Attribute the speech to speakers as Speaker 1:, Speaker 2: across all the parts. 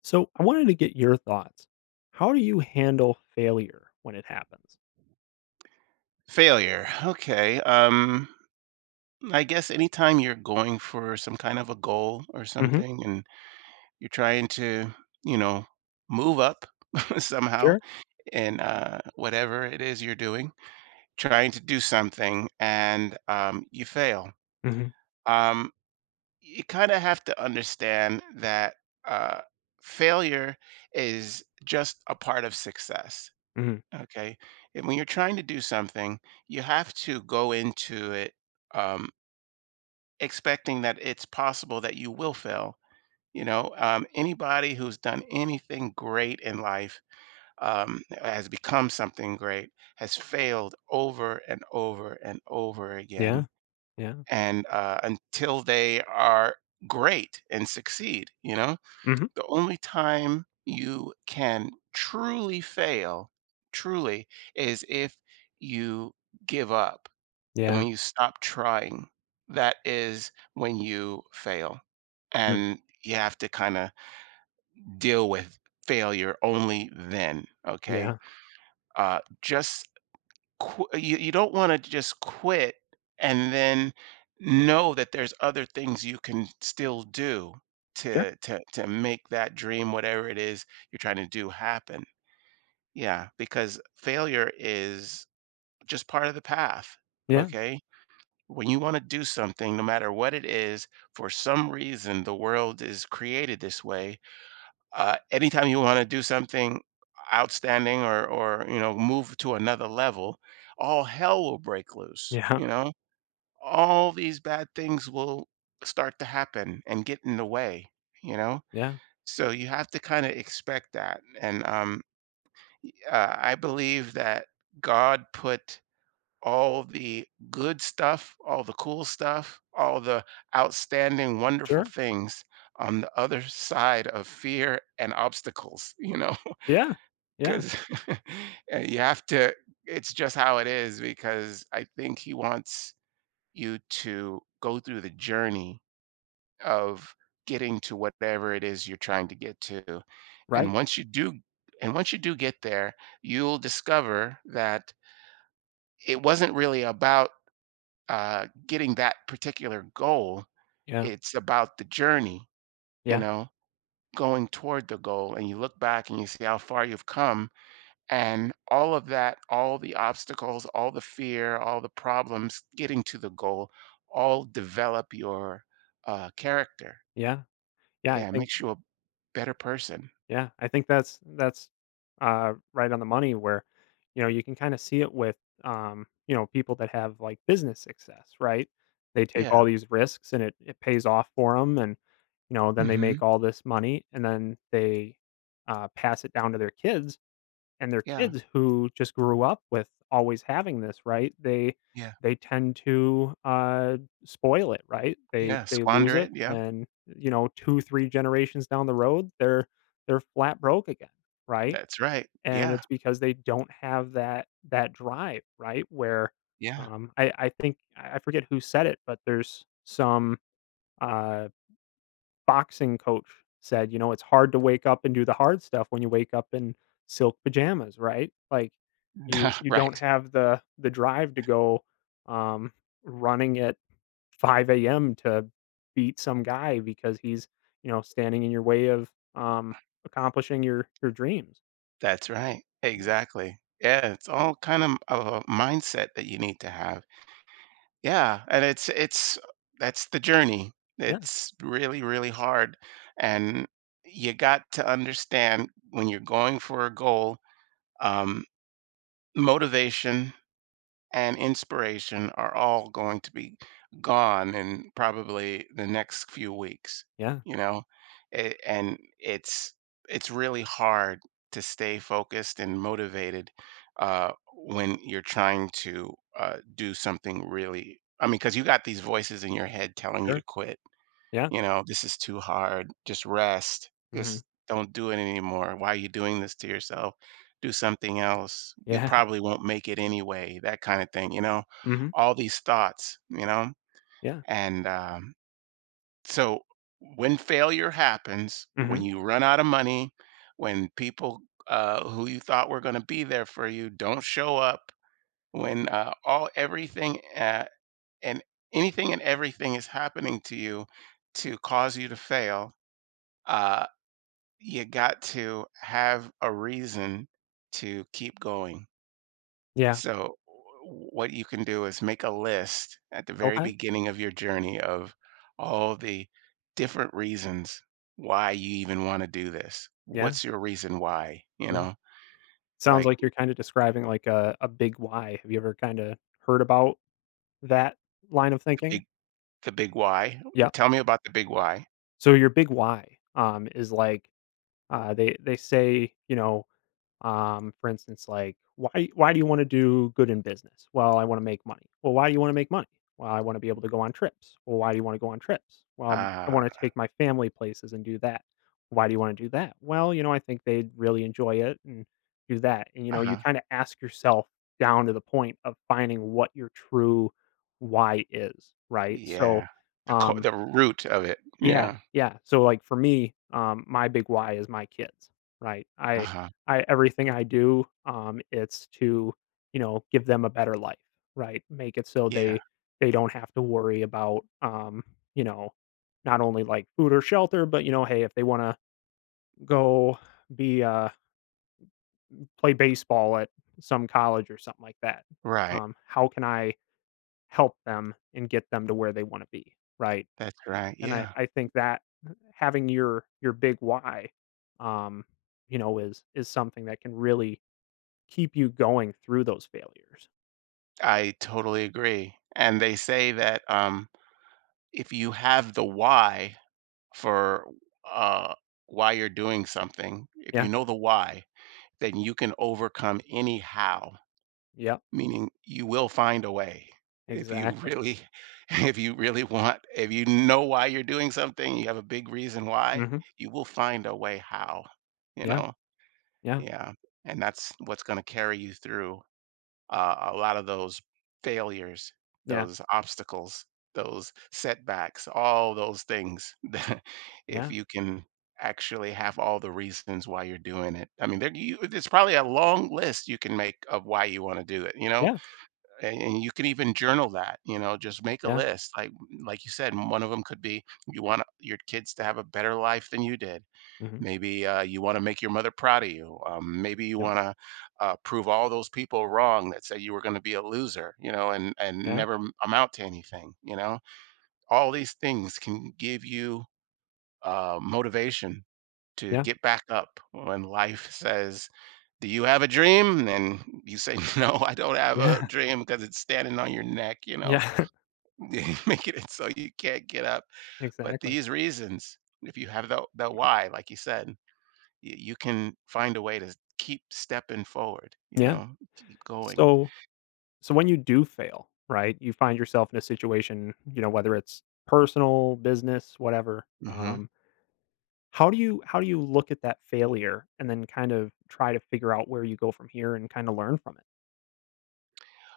Speaker 1: So I wanted to get your thoughts. How do you handle failure when it happens?
Speaker 2: Failure. Okay. I guess anytime you're going for some kind of a goal or
Speaker 1: Hmm.
Speaker 2: something and you're trying to, you know, move up somehow
Speaker 1: Sure.
Speaker 2: in whatever it is you're doing, trying to do something and you fail,
Speaker 1: Hmm.
Speaker 2: um, you kind of have to understand that uh, failure is just a part of success.
Speaker 1: Hmm.
Speaker 2: Okay. And when you're trying to do something, you have to go into it. Um, Expecting that it's possible that you will fail. Anybody who's done anything great in life has become something great, has failed over and over and over again.
Speaker 1: Yeah. Yeah.
Speaker 2: And until they are great and succeed, you know,
Speaker 1: Hmm.
Speaker 2: the only time you can truly fail, truly, is if you give up and
Speaker 1: Yeah.
Speaker 2: when you stop trying. That is when you fail
Speaker 1: Mm.
Speaker 2: and you have to kind of deal with failure only then. Okay.
Speaker 1: Yeah.
Speaker 2: uh just you don't want to just quit and then know that there's other things you can still do
Speaker 1: Sure.
Speaker 2: to make that dream, whatever it is you're trying to do, happen. Yeah, because failure is just part of the path.
Speaker 1: Yeah.
Speaker 2: Okay. When you want to do something, no matter what it is, for some reason the world is created this way. Anytime you want to do something outstanding, or you know, move to another level, all hell will break loose,
Speaker 1: Yeah.
Speaker 2: you know. All these bad things will start to happen and get in the way, you know.
Speaker 1: Yeah.
Speaker 2: So you have to kind of expect that. And I believe that God put all the good stuff, all the cool stuff, all the outstanding wonderful
Speaker 1: Sure.
Speaker 2: things on the other side of fear and obstacles, you know.
Speaker 1: Yeah. Yeah.
Speaker 2: 'Cause you have to, it's just how it is, because I think he wants you to go through the journey of getting to whatever it is you're trying to get to. And
Speaker 1: Right.
Speaker 2: once you do, and once you do get there, you'll discover that it wasn't really about, getting that particular goal.
Speaker 1: Yeah.
Speaker 2: It's about the journey, you
Speaker 1: Yeah.
Speaker 2: know, going toward the goal, and you look back and you see how far you've come, and all of that, all the obstacles, all the fear, all the problems getting to the goal, all develop your character.
Speaker 1: Yeah. Yeah. I
Speaker 2: Yeah,
Speaker 1: think
Speaker 2: makes you a better person.
Speaker 1: Yeah, I think that's right on the money. Where, you know, you can kind of see it with, you know, people that have, like, business success, right? They take
Speaker 2: Yeah.
Speaker 1: all these risks, and it pays off for them, and then they
Speaker 2: Hmm.
Speaker 1: make all this money, and then they pass it down to their kids, and their
Speaker 2: Yeah.
Speaker 1: kids who just grew up with always having this, right? They
Speaker 2: Yeah.
Speaker 1: they tend to spoil it, right? They
Speaker 2: Yeah,
Speaker 1: they lose
Speaker 2: squander it,
Speaker 1: it,
Speaker 2: yeah.
Speaker 1: and two three generations down the road, they're flat broke again, right?
Speaker 2: That's right,
Speaker 1: And
Speaker 2: yeah.
Speaker 1: it's because they don't have that drive, right? Where
Speaker 2: Yeah.
Speaker 1: I think I forget who said it, but there's some uh boxing coach said, you know, it's hard to wake up and do the hard stuff when you wake up in silk pajamas, right? Like you you don't
Speaker 2: Right.
Speaker 1: have the drive to go um running at 5 a.m. to beat some guy because he's, you know, standing in your way of accomplishing your dreams.
Speaker 2: That's right,
Speaker 1: Yeah.
Speaker 2: exactly. Yeah, it's all kind of a mindset that you need to have. Yeah, and it's that's the journey.
Speaker 1: Yeah.
Speaker 2: It's really, really hard, and you got to understand, when you're going for a goal, um, motivation and inspiration are all going to be gone in probably the next few weeks,
Speaker 1: Yeah.
Speaker 2: you know. And it's really hard to stay focused and motivated when you're trying to do something, really. I mean, because you got these voices in your head telling you to
Speaker 1: Sure.
Speaker 2: quit,
Speaker 1: Yeah.
Speaker 2: you know, this is too hard. Just rest.
Speaker 1: Mhm.
Speaker 2: Just don't do it anymore. Why are you doing this to yourself? Do something else. You
Speaker 1: Yeah.
Speaker 2: probably won't make it anyway. That kind of thing, you know?
Speaker 1: Mhm.
Speaker 2: All these thoughts, you know?
Speaker 1: Yeah.
Speaker 2: And so when failure happens, when
Speaker 1: Mhm.
Speaker 2: you run out of money, when people who you thought were going to be there for you don't show up, when all everything and anything and everything is happening to you to cause you to fail, uh, you got to have a reason to keep going.
Speaker 1: Yeah.
Speaker 2: So, what you can do is make a list at the very
Speaker 1: Okay.
Speaker 2: beginning of your journey of all the different reasons why you even want to do this.
Speaker 1: Yeah.
Speaker 2: What's your reason why? You
Speaker 1: Yeah.
Speaker 2: know,
Speaker 1: Sounds
Speaker 2: like
Speaker 1: like you're kinda describing, like, a big why. Have you ever kinda heard about that line of
Speaker 2: the
Speaker 1: thinking?
Speaker 2: big, the big why.
Speaker 1: Yeah.
Speaker 2: Tell me about the big why.
Speaker 1: So your big why, is like, they say, you know. For instance, like, why do you want to do good in business? Well, I want to make money. Well, why do you want to make money? Well, I want to be able to go on trips. Well, why do you want to go on trips? Well, I
Speaker 2: Uh,
Speaker 1: want to take my family places and do that. Why do you want to do that? Well, you know, I think they'd really enjoy it and do that. And you know, you
Speaker 2: uh-huh.
Speaker 1: kind of ask yourself down to the point of finding what your true why is, right?
Speaker 2: Yeah.
Speaker 1: So,
Speaker 2: The,
Speaker 1: um,
Speaker 2: the root of it.
Speaker 1: yeah,
Speaker 2: Yeah.
Speaker 1: yeah. So, like, for me, my big why is my kids, right?
Speaker 2: Uh huh.
Speaker 1: I Everything I do, it's to, you know, give them a better life, right? Make it so
Speaker 2: Yeah.
Speaker 1: they don't have to worry about, you know, not only, like, food or shelter, but, you know, hey, if they want to go be play baseball at some college or something like that,
Speaker 2: Right.
Speaker 1: how can I help them and get them to where they want to be, right?
Speaker 2: That's right.
Speaker 1: And I
Speaker 2: Yeah.
Speaker 1: I think that having your big why, um, you know, is something that can really keep you going through those failures.
Speaker 2: I totally agree. And they say that if you have the why for uh, why you're doing something, if you
Speaker 1: Yeah.
Speaker 2: know the why, then you can overcome any how,
Speaker 1: Yeah.
Speaker 2: meaning you will find a way. If you
Speaker 1: Exactly.
Speaker 2: really, if you really want, if you know why you're doing something, you have a big reason why,
Speaker 1: Mhm.
Speaker 2: you will find a way how, you
Speaker 1: Yeah.
Speaker 2: know?
Speaker 1: Yeah.
Speaker 2: Yeah. And that's what's going to carry you through a lot of those failures,
Speaker 1: Yeah.
Speaker 2: those obstacles, those setbacks, all those things that if
Speaker 1: Yeah.
Speaker 2: you can actually have all the reasons why you're doing it. I mean, there you it's probably a long list you can make of why you want to do it, you know?
Speaker 1: Yeah.
Speaker 2: And you can even journal that, you know, just make a
Speaker 1: Yeah.
Speaker 2: list. Like you said, one of them could be you want your kids to have a better life than you did.
Speaker 1: Mhm.
Speaker 2: Maybe you want to make your mother proud of you. Maybe you
Speaker 1: Yep.
Speaker 2: want to prove all those people wrong that said you were going to be a loser, you know, and
Speaker 1: Yeah.
Speaker 2: never amount to anything. You know, all these things can give you motivation to
Speaker 1: Yeah.
Speaker 2: get back up when life says, "Do you have a dream?" And you say, "No, I don't have a
Speaker 1: Yeah.
Speaker 2: dream because it's standing on your neck." You know,
Speaker 1: Yeah.
Speaker 2: making it so you can't get up. But
Speaker 1: Exactly.
Speaker 2: these reasons, if you have the why, like you said, you can find a way to keep stepping forward, you
Speaker 1: Yeah.
Speaker 2: know, keep going.
Speaker 1: So so when you do fail, right? You find yourself in a situation, you know, whether it's personal, business, whatever.
Speaker 2: Hmm.
Speaker 1: How do you look at that failure and then kind of try to figure out where you go from here and kinda learn from it?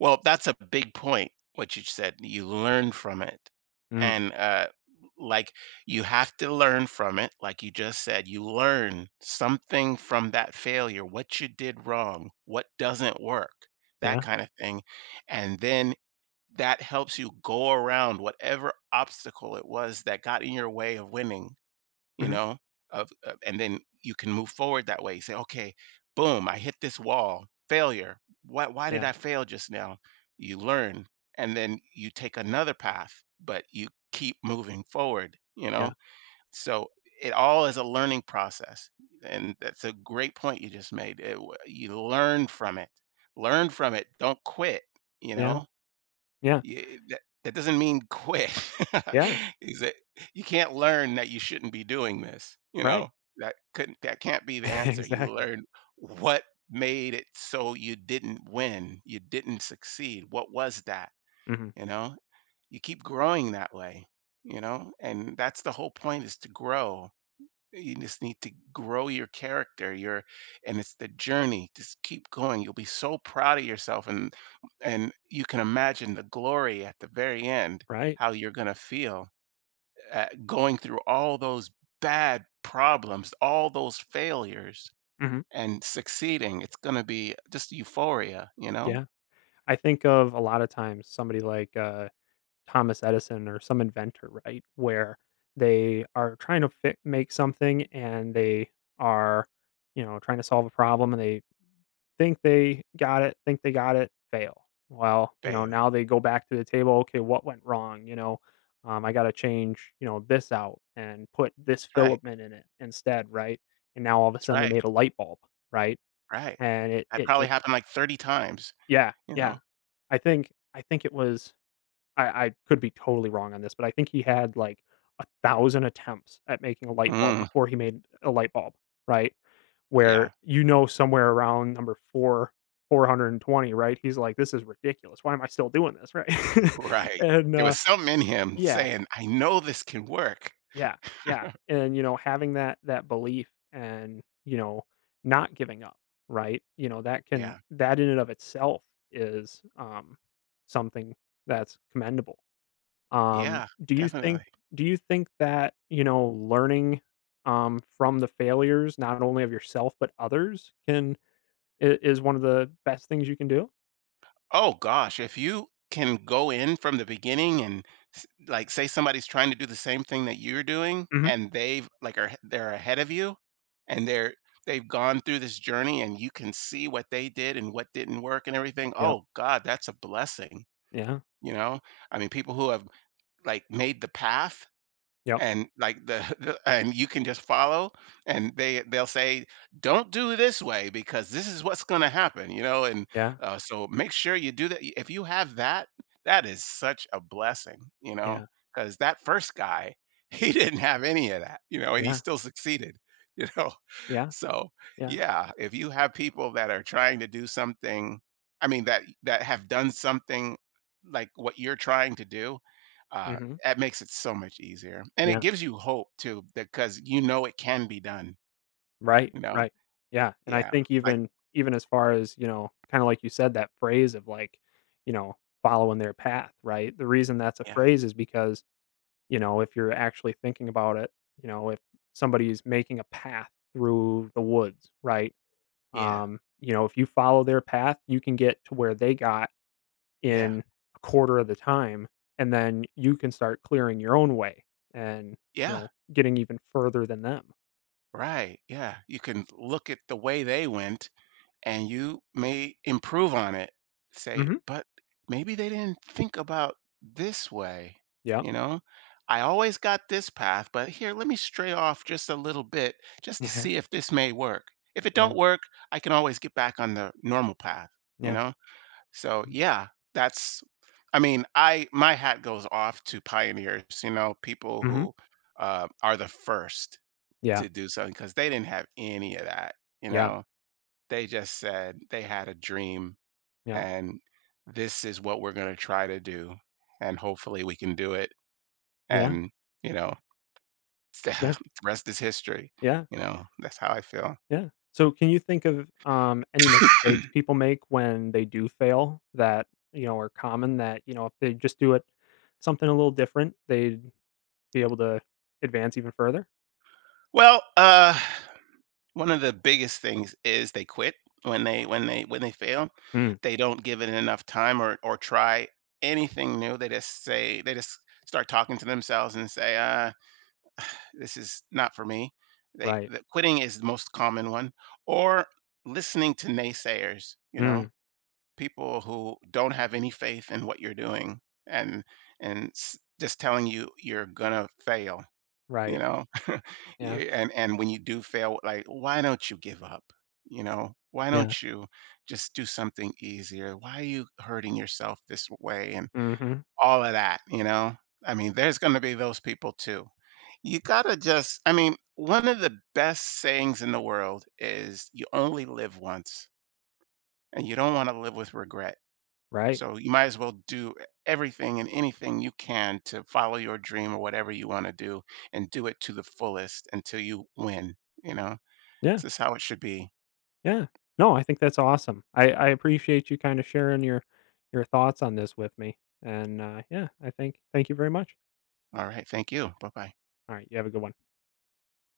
Speaker 2: Well, that's a big point, what you said. You learn from it.
Speaker 1: Mm,
Speaker 2: And like you have to learn from it. Like you just said, you learn something from that failure, what you did wrong, what doesn't work, that
Speaker 1: yeah,
Speaker 2: kind of thing. And then that helps you go around whatever obstacle it was that got in your way of winning, you
Speaker 1: mhm,
Speaker 2: know, of and then you can move forward that way. Say, okay, boom, I hit this wall, failure. Why did
Speaker 1: yeah,
Speaker 2: I fail just now? You learn, and then you take another path, but you keep moving forward, you know.
Speaker 1: yeah,
Speaker 2: So it all is a learning process, and that's a great point you just made it, you learn from it. Learn from it, don't quit, you
Speaker 1: yeah,
Speaker 2: know.
Speaker 1: yeah,
Speaker 2: Yeah, that that doesn't mean quit.
Speaker 1: yeah,
Speaker 2: Is that you can't learn that you shouldn't be doing this, you know?
Speaker 1: right.
Speaker 2: That can't be the answer. You
Speaker 1: Exactly.
Speaker 2: learn what made it so you didn't win, you didn't succeed. What was that,
Speaker 1: Mhm,
Speaker 2: you know? You keep growing that way, you know? And that's the whole point, is to grow. You just need to grow your character, your and it's the journey. Just keep going. You'll be so proud of yourself, and you can imagine the glory at the very end,
Speaker 1: right,
Speaker 2: how you're going to feel at going through all those bad problems, all those failures,
Speaker 1: mhm,
Speaker 2: and succeeding. It's going to be just euphoria, you know?
Speaker 1: yeah. I think of a lot of times somebody like, Thomas Edison or some inventor, right, where they are trying to fi make something, and they are, you know, trying to solve a problem, and they think they got it, think they got it, fail. Well, you know,
Speaker 2: Bam.
Speaker 1: now they go back to the table. Okay, what went wrong? You know, I got to change, you know, this out and put this
Speaker 2: That's right.
Speaker 1: filament in it instead, right? And now all of a
Speaker 2: That's
Speaker 1: sudden they
Speaker 2: right.
Speaker 1: made a light bulb, right?
Speaker 2: Right.
Speaker 1: And it
Speaker 2: That
Speaker 1: it
Speaker 2: probably
Speaker 1: just
Speaker 2: happened like 30 times,
Speaker 1: yeah,
Speaker 2: you
Speaker 1: yeah.
Speaker 2: know?
Speaker 1: I think it was I could be totally wrong on this, but I think he had, like, 1,000 attempts at making a light bulb
Speaker 2: Mm.
Speaker 1: before he made a light bulb, right? Where,
Speaker 2: Yeah.
Speaker 1: you know, somewhere around number 4, 420, right? He's like, "This is ridiculous. Why am I still doing this?" Right?
Speaker 2: Right.
Speaker 1: And,
Speaker 2: There was something in him
Speaker 1: yeah,
Speaker 2: saying, "I know this can work."
Speaker 1: yeah, yeah, and, you know, having that belief and, you know, not giving up, right? You know, that can
Speaker 2: Yeah.
Speaker 1: that in and of itself is, something that's commendable. Um,
Speaker 2: Yeah,
Speaker 1: do you
Speaker 2: definitely.
Speaker 1: think do you think that, you know, learning, from the failures, not only of yourself but others, can I is one of the best things you can do?
Speaker 2: Oh gosh, if you can go in from the beginning and say somebody's trying to do the same thing that you're doing,
Speaker 1: Mhm.
Speaker 2: and they've like, are they're ahead of you, and they've gone through this journey, and you can see what they did and what didn't work and everything.
Speaker 1: Yep.
Speaker 2: Oh god, that's a blessing,
Speaker 1: Yeah.
Speaker 2: you know? I mean, people who have, like, made the path
Speaker 1: Yep.
Speaker 2: and like the, the and you can just follow, and they'll say, don't do this way because this is what's going to happen, you know, and
Speaker 1: Yeah.
Speaker 2: so make sure you do that. If you have that, that is such a blessing, you know,
Speaker 1: Yeah.
Speaker 2: because that first guy he didn't have any of that, you know, and he
Speaker 1: Yeah.
Speaker 2: still succeeded, you know.
Speaker 1: Yeah.
Speaker 2: So,
Speaker 1: Yeah.
Speaker 2: yeah, if you have people that are trying to do something, I mean that have done something like what you're trying to do, uh,
Speaker 1: Mhm.
Speaker 2: that makes it so much easier, and it
Speaker 1: Yeah.
Speaker 2: gives you hope too, because you know it can be done.
Speaker 1: Right.
Speaker 2: You know,
Speaker 1: Right. Yeah, and I
Speaker 2: yeah,
Speaker 1: think
Speaker 2: like
Speaker 1: even as far as, you know, kinda like you said, that phrase of, like, you know, following their path, right? The reason that's a
Speaker 2: yeah,
Speaker 1: phrase is because, you know, if you're actually thinking about it, you know, if somebody's making a path through the woods, right?
Speaker 2: yeah,
Speaker 1: You know, if you follow their path, you can get to where they got
Speaker 2: yeah,
Speaker 1: in a quarter of the time, and then you can start clearing your own way and, you
Speaker 2: yeah,
Speaker 1: know, getting even further than them.
Speaker 2: right, yeah. You can look at the way they went, and you may improve on it. Say,
Speaker 1: Mhm.
Speaker 2: but maybe they didn't think about this way,
Speaker 1: Yeah.
Speaker 2: you know? I always got this path, but here, let me stray off just a little bit, just to see if this may work. If it
Speaker 1: Yeah.
Speaker 2: don't work, I can always get back on the normal path, you
Speaker 1: Yeah.
Speaker 2: know? So,
Speaker 1: Yeah.
Speaker 2: yeah, that's, I mean, I, my hat goes off to pioneers, you know, people
Speaker 1: Mhm.
Speaker 2: who are the first
Speaker 1: Yeah.
Speaker 2: to do something because they didn't have any of that, you
Speaker 1: Yeah.
Speaker 2: know. They just said they had a dream,
Speaker 1: Yeah.
Speaker 2: and this is what we're gonna try to do, and hopefully we can do it,
Speaker 1: Yeah.
Speaker 2: and, you know,
Speaker 1: Yeah.
Speaker 2: the rest is history,
Speaker 1: Yeah.
Speaker 2: you know? That's how I feel.
Speaker 1: Yeah. So can you think of, any mistakes people make when they do fail that, you know, are common that, you know, if they just do it something a little different, they'd be able to advance even further?
Speaker 2: Well, one of the biggest things is they quit when they fail.
Speaker 1: Mm,
Speaker 2: They don't give it enough time or try anything new. They just say, they just start talking to themselves and say, "Uh," this is not for me. They,
Speaker 1: right.
Speaker 2: the quitting is the most common one, or listening to naysayers, you know,
Speaker 1: Mm,
Speaker 2: people who don't have any faith in what you're doing, and and just telling you you're gonna fail, you
Speaker 1: right.
Speaker 2: know. Yeah,
Speaker 1: Yeah.
Speaker 2: and when you do fail, like, why don't you give up? You know, why
Speaker 1: Yeah.
Speaker 2: don't you just do something easier? Why are you hurting yourself this way? And
Speaker 1: Mhm.
Speaker 2: all of that, you know? I mean, there's going to be those people too. You got to just, I mean, one of the best sayings in the world is you only live once, and you don't want to live with regret.
Speaker 1: Right.
Speaker 2: So you might as well do everything and anything you can to follow your dream or whatever you want to do, and do it to the fullest until you win, you know?
Speaker 1: Yeah.
Speaker 2: This is how it should be.
Speaker 1: Yeah. No, I think that's awesome. I appreciate you kinda sharing your thoughts on this with me. And, yeah, I think thank you very much.
Speaker 2: All right. Thank you. Bye bye.
Speaker 1: Alright, you have a good one.